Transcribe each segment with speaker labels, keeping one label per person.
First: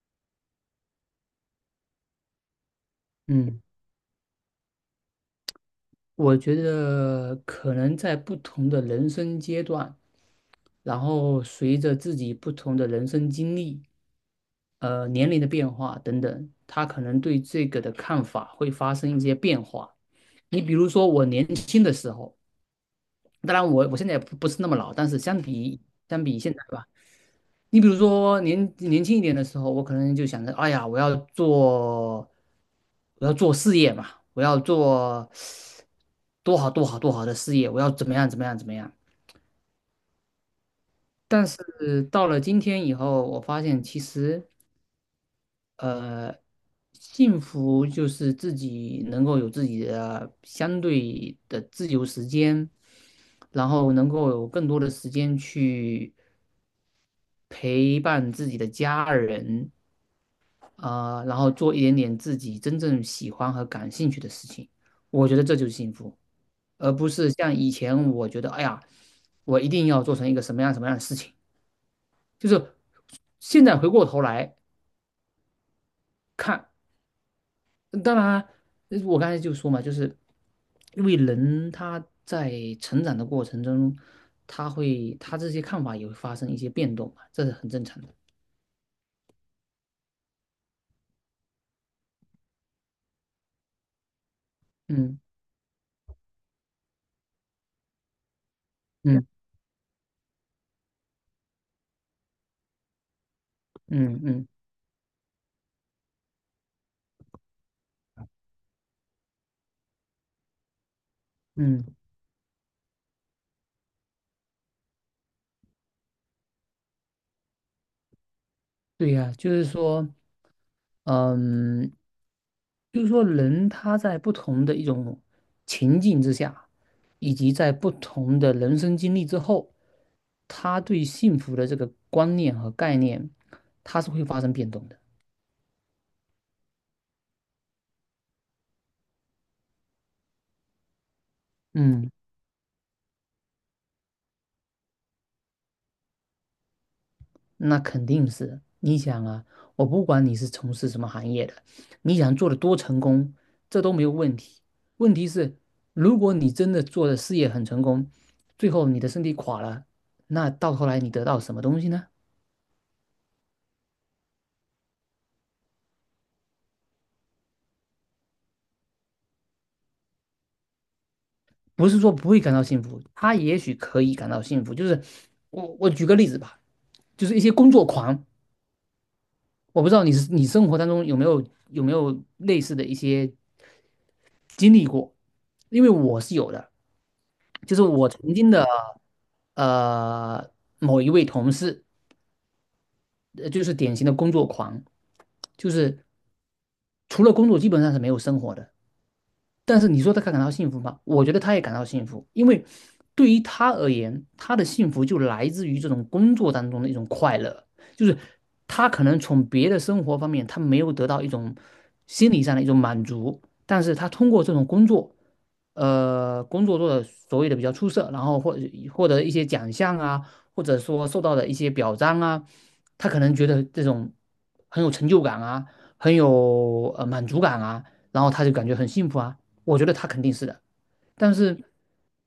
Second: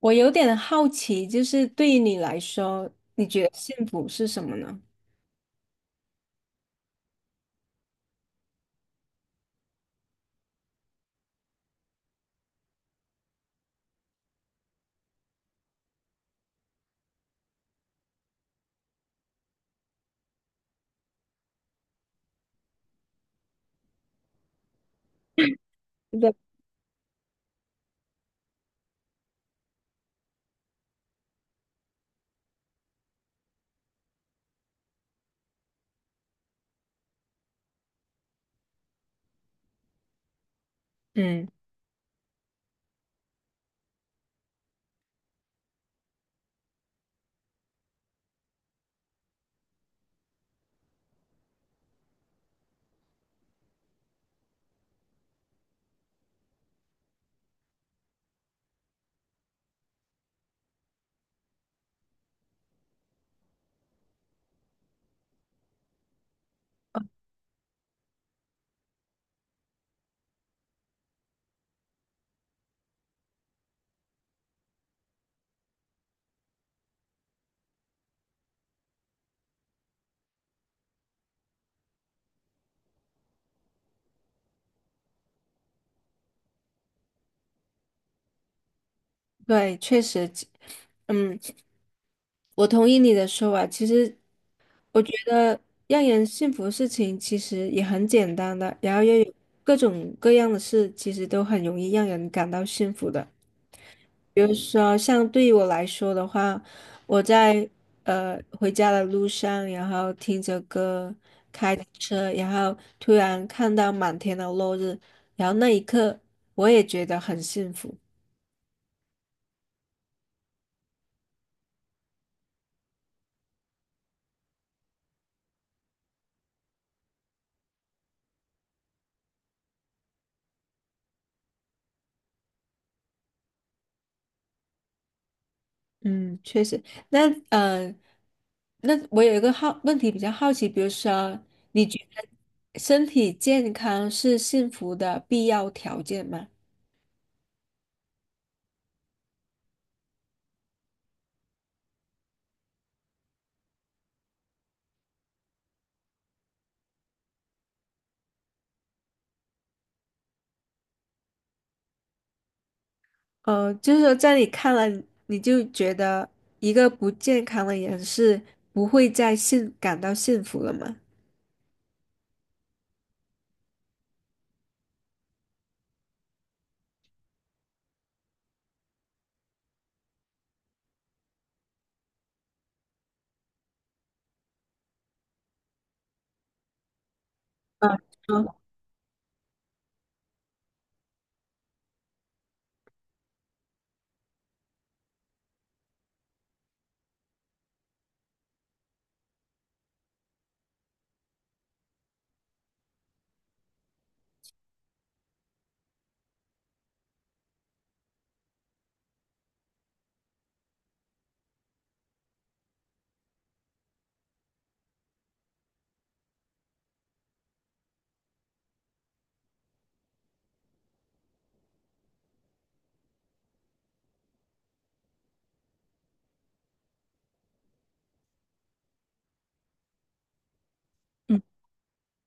Speaker 1: 我有点好奇，就是对于你来说，你觉得
Speaker 2: 嗯，
Speaker 1: 幸福是什么呢？
Speaker 2: 我觉得可能在不同的人生阶段，然后随着自己不同的人生经历、年龄的变化等等，他可能对这个的看法会发生一些变化。你比如说，我年轻的时候，当然我现在也不是那么老，但是相
Speaker 1: 对，
Speaker 2: 比现在吧。你比如说年轻一点的时候，我可能就想着，哎呀，我要做，我要做事业嘛，我要做多好的事业，我要怎么样。但
Speaker 1: 嗯，
Speaker 2: 是到了今天以后，我发现其实呃，幸福就是自己能够有自己的相对的自由时间，然后能够有更多的时间去陪伴自己的家人，啊，然后做一点点自己真正喜欢和感兴趣的事情，我觉得这就是幸福，而不是像以前我觉得，哎呀，我一定要做成一个什么样的事情。就是现在回过头来看，当然，我刚才就说嘛，就是因为人他在成长的过程中，他这些看法也会发生一些变动嘛，这是很正常的。
Speaker 1: 对，确实，嗯，我同意你的说法。其实，我觉
Speaker 2: 嗯
Speaker 1: 得让人幸福的事情其实也很简单的，然后又
Speaker 2: 嗯
Speaker 1: 有各种各样的事，其实都很容易让人感到幸福的。
Speaker 2: 嗯
Speaker 1: 比
Speaker 2: 嗯
Speaker 1: 如说，像对于我来说的话，我在回家的路上，然后听着歌，开着
Speaker 2: 嗯，
Speaker 1: 车，然后突然看到满天的落日，然后那一刻我也觉得很幸福。
Speaker 2: 对呀，就是说。嗯，就是说人他在不同的一种情境之下，以及在不同的人生经历之后，他对幸福的这个观念和概念，它是会发生变动的。
Speaker 1: 嗯，确实。那呃，那我有一个好问题比较好奇，比如说，你觉
Speaker 2: 嗯，
Speaker 1: 得身体健康是幸福的必要条件吗？
Speaker 2: 那肯定是。你想啊，我不管你是从事什么行业的，你想做的多成功，这都没有问题。问题是，如果你真的做的事业很成功，最后你的身体垮了，那到头来你得到什么东西呢？
Speaker 1: 就是说在你看了，你就觉得一个不健康的人是不会再幸感到幸福了吗？
Speaker 2: 不是说不会感到幸福，他也许可以感到幸福。就是我举个例子吧，就是一些工作狂，我不知道你是你生活当中有没有类似的一些经历过，因为我是有的，就是
Speaker 1: 嗯
Speaker 2: 我曾
Speaker 1: 嗯
Speaker 2: 经的呃某一位同事，就是典型的工作狂，就是除了工作基本上是没有生活的。但是你说他感到幸福吗？我觉得他也感到幸福，因为对于他而言，他的幸福就来自于这种工作当中的一种快乐，就是他可能从别的生活方面他没有得到一种心理上的一种满足，但是他通过这种工作。工作做的所谓的比较出色，然后或获得一些奖项啊，或者说受到的一些表彰啊，他可能觉得这种很有成就感啊，很有满足感啊，然后他就感觉很幸福啊。我觉得他肯定是的，但
Speaker 1: 嗯，
Speaker 2: 是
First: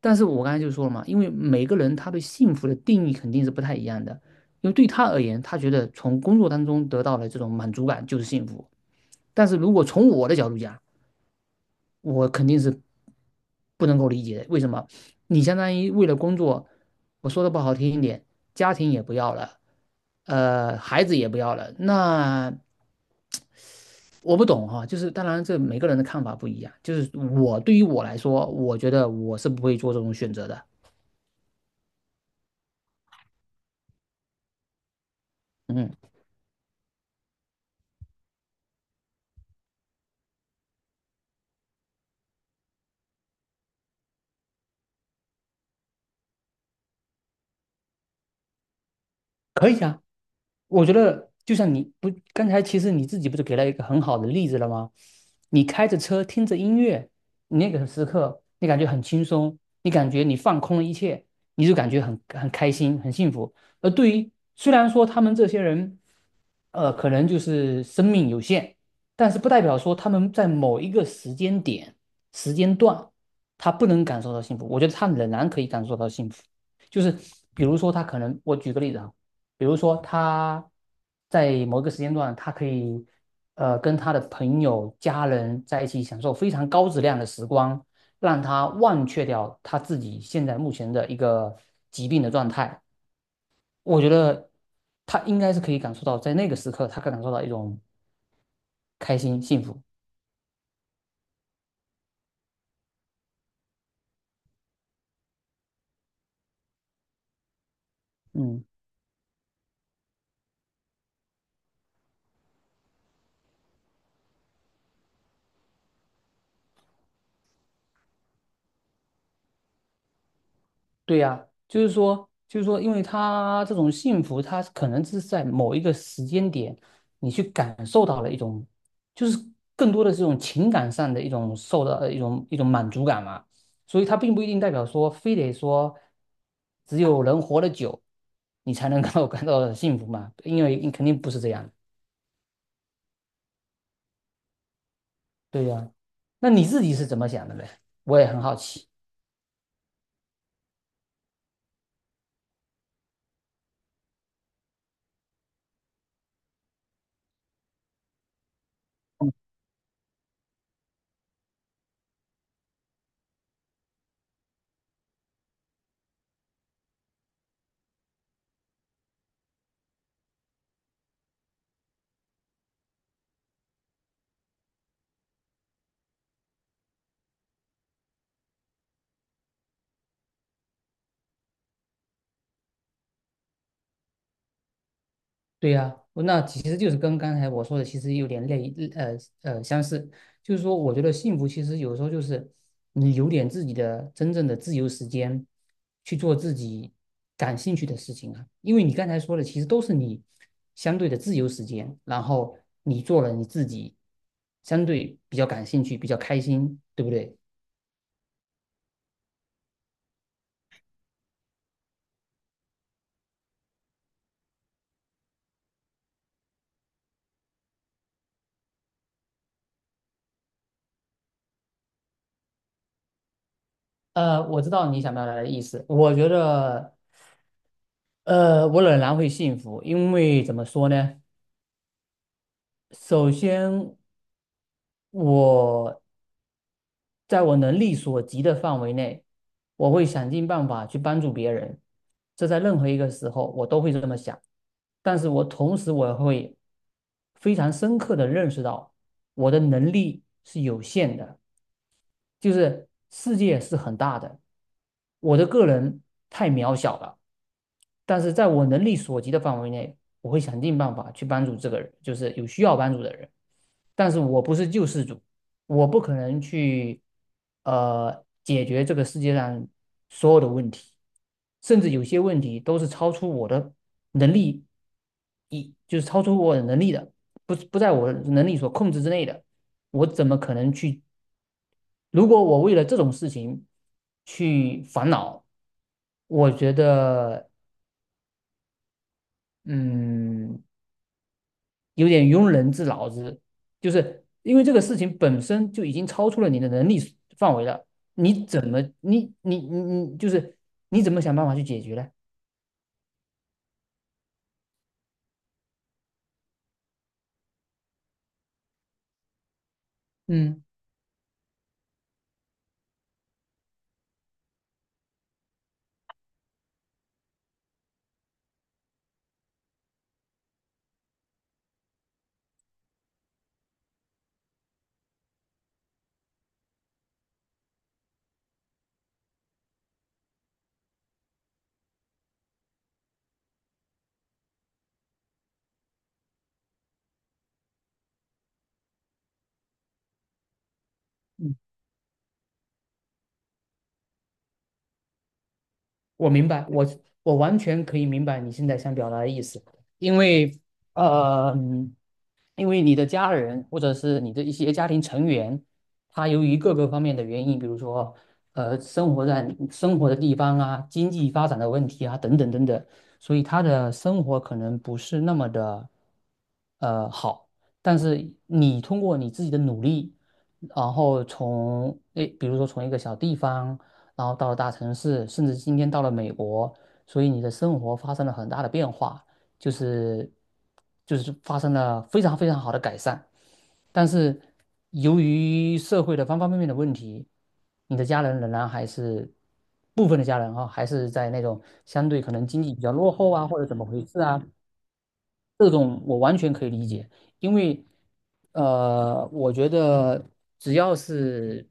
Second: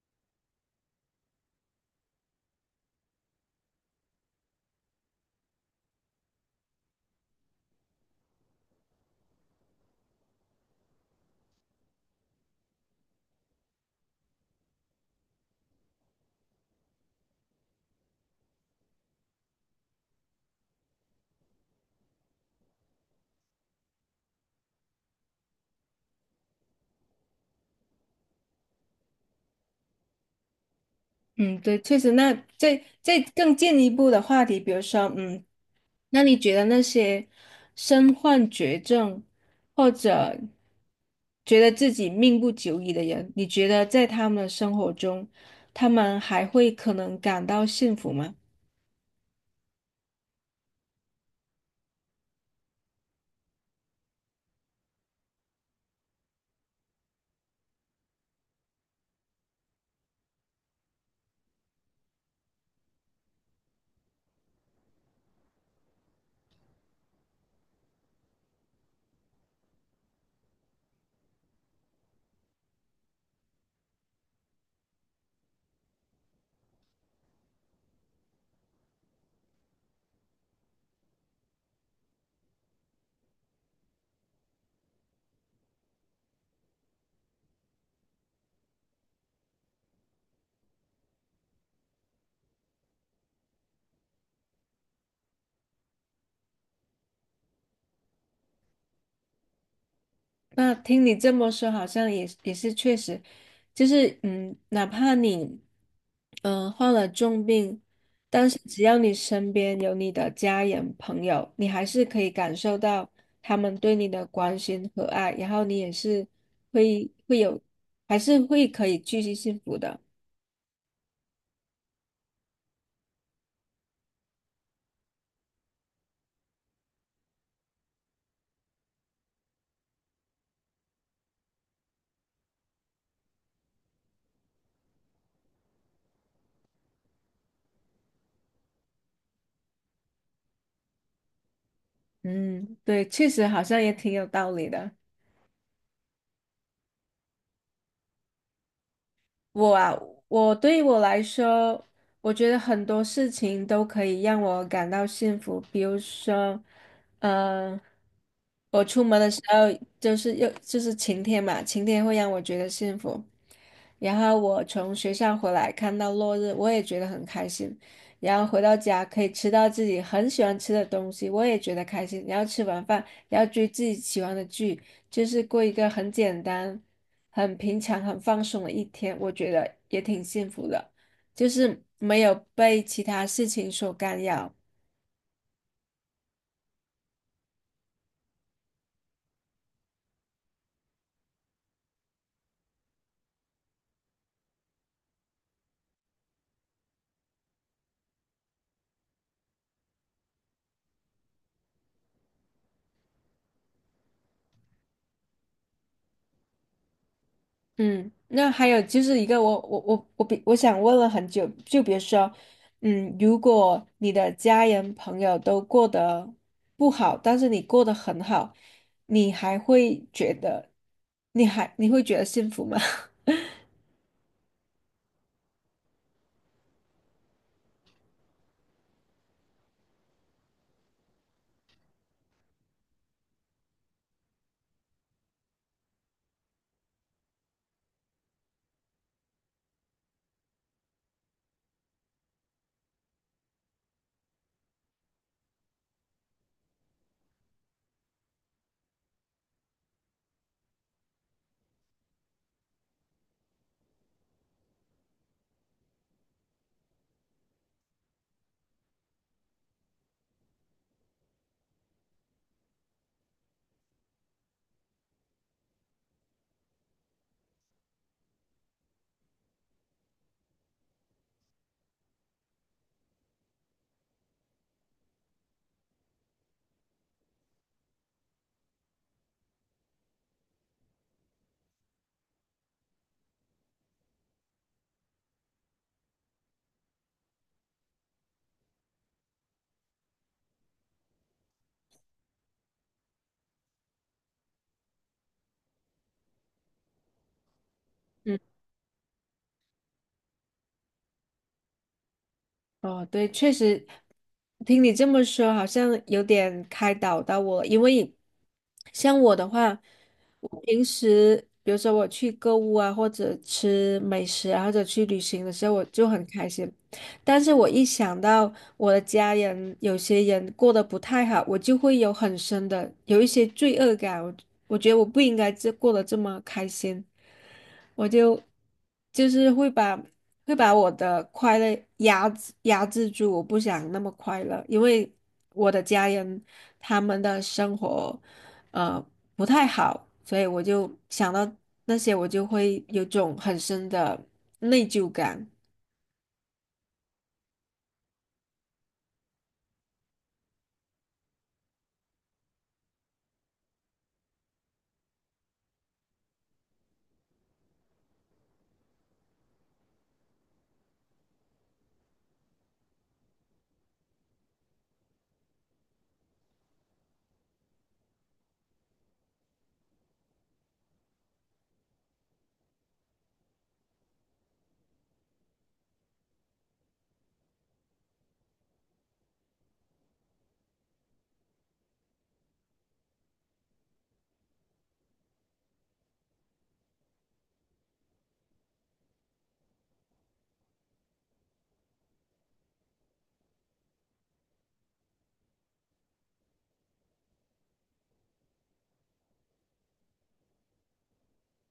Speaker 2: 我刚才就说了嘛，因为每个人他对幸福的定义肯定是不太一样的。因为对他而言，他觉得从工作当中得到了这种满足感就是幸福。但是如果从我的角度讲，我肯定是不能够理解的。为什么？你相当于为了工作，我说的不好听一点，家庭也不要了，孩子也不要了。那我不懂哈，就是当然这每个人的看法不一样。就是我对于我来说，我觉得我是不会做这种选择的。
Speaker 1: 嗯，对，确实。那再更进一步的话题，比如说，嗯，
Speaker 2: 嗯，
Speaker 1: 那你觉得那些身患绝症或者觉得自己命不久矣的人，你觉得在他们的生活中，他们还会可能感到幸福吗？
Speaker 2: 可以啊。我觉得就像你不，刚才其实你自己不是给了一个很好的例子了吗？你开着车听着音乐，你那个时刻你感觉很轻松，你感觉你放空了一切，你就感觉很开心、很幸福。而对于虽然说他们这些人，可能就是生命有限，但是不代表说他们在某一个时间点、时间段，他不能感受到幸福。我觉得他仍然可以感受到幸福。就是比如说，他可能我举个例子啊。比如说他在某一个时间段，他可以跟他的朋友、家人在一起享受非常高质量的时光，让他忘却掉他自己现在目前的一个疾病的状态。我觉得他应该是可以感受到，在那个时刻，他可以感受到一种开心、幸福。
Speaker 1: 那听你这么说，好像也是确实，就是嗯，哪怕你患了重病，但是
Speaker 2: 嗯。
Speaker 1: 只要你身边有你的家人朋友，你还是可以感受到他们对你的关心和爱，然后你也是会会有，还是会可以继续幸福的。
Speaker 2: 对呀，就是说，因为他这种幸福，他可能是在某一个时间点，你去感受到了一种，就是更多的这种情感上的一种受到一种满足感嘛。所以它并不一定代表说，非得说，只有人活得久，你才能够 感到幸福嘛。因为肯定不是这样的。
Speaker 1: 嗯，对，确实好像也挺有道理的。
Speaker 2: 对呀，那你自己是怎么想的呢？我也很好奇。
Speaker 1: 我啊，我对于我来说，我觉得很多事情都可以让我感到幸福。比如说，嗯、我出门的时候就是又就是晴天嘛，晴天会让我觉得幸福。然后我从学校回来看到落日，我也觉得很开心。然后回到家可以吃到自己很喜欢吃的东西，我也觉得开心。然后吃完饭，然后追自己喜欢的剧，就是过一个很简单、很平常、很放松的一天，我觉得也挺幸福的，就是没有被其他事情所干扰。
Speaker 2: 对呀，那其实就是跟刚才我说的，其实有点类呃相似。就是说，我觉得幸福其实有时候就是你有点自己的真正的自由时间，去做自己感兴趣的事情啊。因为你刚才说的，其实都是你相对的自由时间，然后你做了你自己相对比较感兴趣、比较开心，对不对？
Speaker 1: 嗯，那还有就是一个我想问了很久，就比如说，嗯，如果你的家人朋友都过得不好，但是你过得很好，你还会觉得，你会觉得幸福吗？
Speaker 2: 我知道你想表达的意思。我觉得，我仍然会幸福，因为怎么说呢？首先，我在我能力所及的范围内，我会想尽办法去帮助别人。这在任何一个时候我都会这么想，但是我同时我会非常深刻的认识到我的能力是有限的，就是世界是很大的，我的个人太渺小了。但是在我能力所及的范围内，我会想尽办法去帮助这个人，就是有需要帮助的人。但是我不是救世主，我不可能去解决这个世界上所有的问题，甚至有些问题都是超出我的能力，就是超出我的能力的，不在我能力所控制之内的，我怎么可能去？如果我为了这种事情去烦恼，我觉得。嗯，有点庸人自扰之，就是因为这个事情本身就已经超出了你的能力范围了，
Speaker 1: 嗯，
Speaker 2: 你怎么你你你你就是你怎么想办法去解决呢？
Speaker 1: 哦，对，确实，听你这么说，好像有点开导到我了，因为像我的话，我
Speaker 2: 嗯，
Speaker 1: 平时比如说我去购物啊，或者吃美食啊，或者去旅行的时候，我就很开心。但是我一想到我的家人有些人过得不太好，我就会有很深的有一些罪恶感。我觉得我不应该过得这么开心，我就就是会把我的快乐压制住，我不想那么快乐，因为我的家人他们的生活呃不太好，所以我就想到那些，我就会有种很深的内疚感。
Speaker 2: 我明白，我完全可以明白你现在想表达的意思，因为呃，因为你的家人或者是你的一些家庭成员，他由于各个方面的原因，比如说生活在生活的地方啊、经济发展的问题啊等等等等，所以他的生活可能不是那么的好。但是你通过你自己的努力，然后从诶，比如说从一个小地方，然后到了大城市，甚至今天到了美国，所以你的生活发生了很大的变化。就是就是发生了非常非常好的改善，但是由于社会的方方面面的问题，你的家人仍然还是部分的家人哈，还是在那种相对可能经济比较落后啊，或者怎么回事啊，这种我完全可以理解，因为我觉得只要是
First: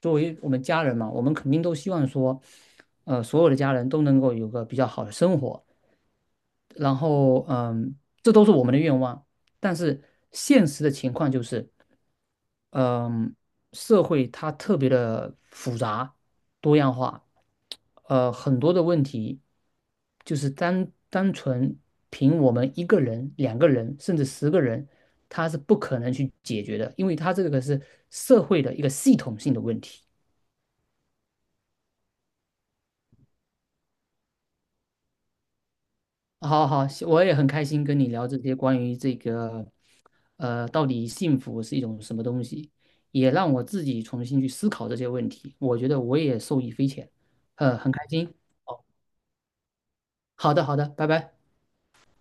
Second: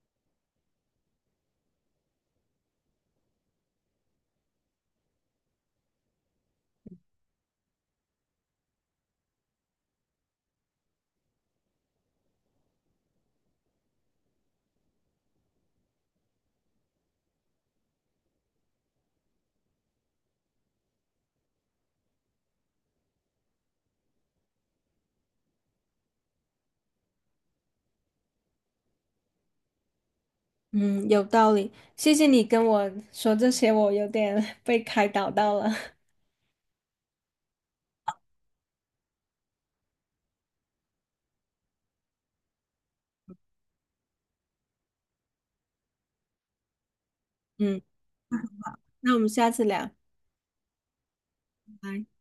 Speaker 2: 作为我们家人嘛，我们肯定都希望说，所有的家人都能够有个比较好的生活。然后嗯，这都是我们的愿望，但是现实的情况就是，嗯，社会它特别的复杂、多样化，很多的问题就是单纯凭我们一个人、两个人，甚至十个人，他是不可能去解决的，因为他这个是社会的一个系统性的问题。
Speaker 1: 嗯，有道理。谢谢你跟我说这些，我有点 被开导到了。
Speaker 2: 好好，我也很开心跟你聊这些关于这个，到底幸福是一种什么东西，也让我自己重新去思考这些问题。我觉得我也受益匪浅，
Speaker 1: 嗯，
Speaker 2: 很开心。哦，
Speaker 1: 那我们下次聊，拜
Speaker 2: 好的，好的，拜拜。
Speaker 1: 拜。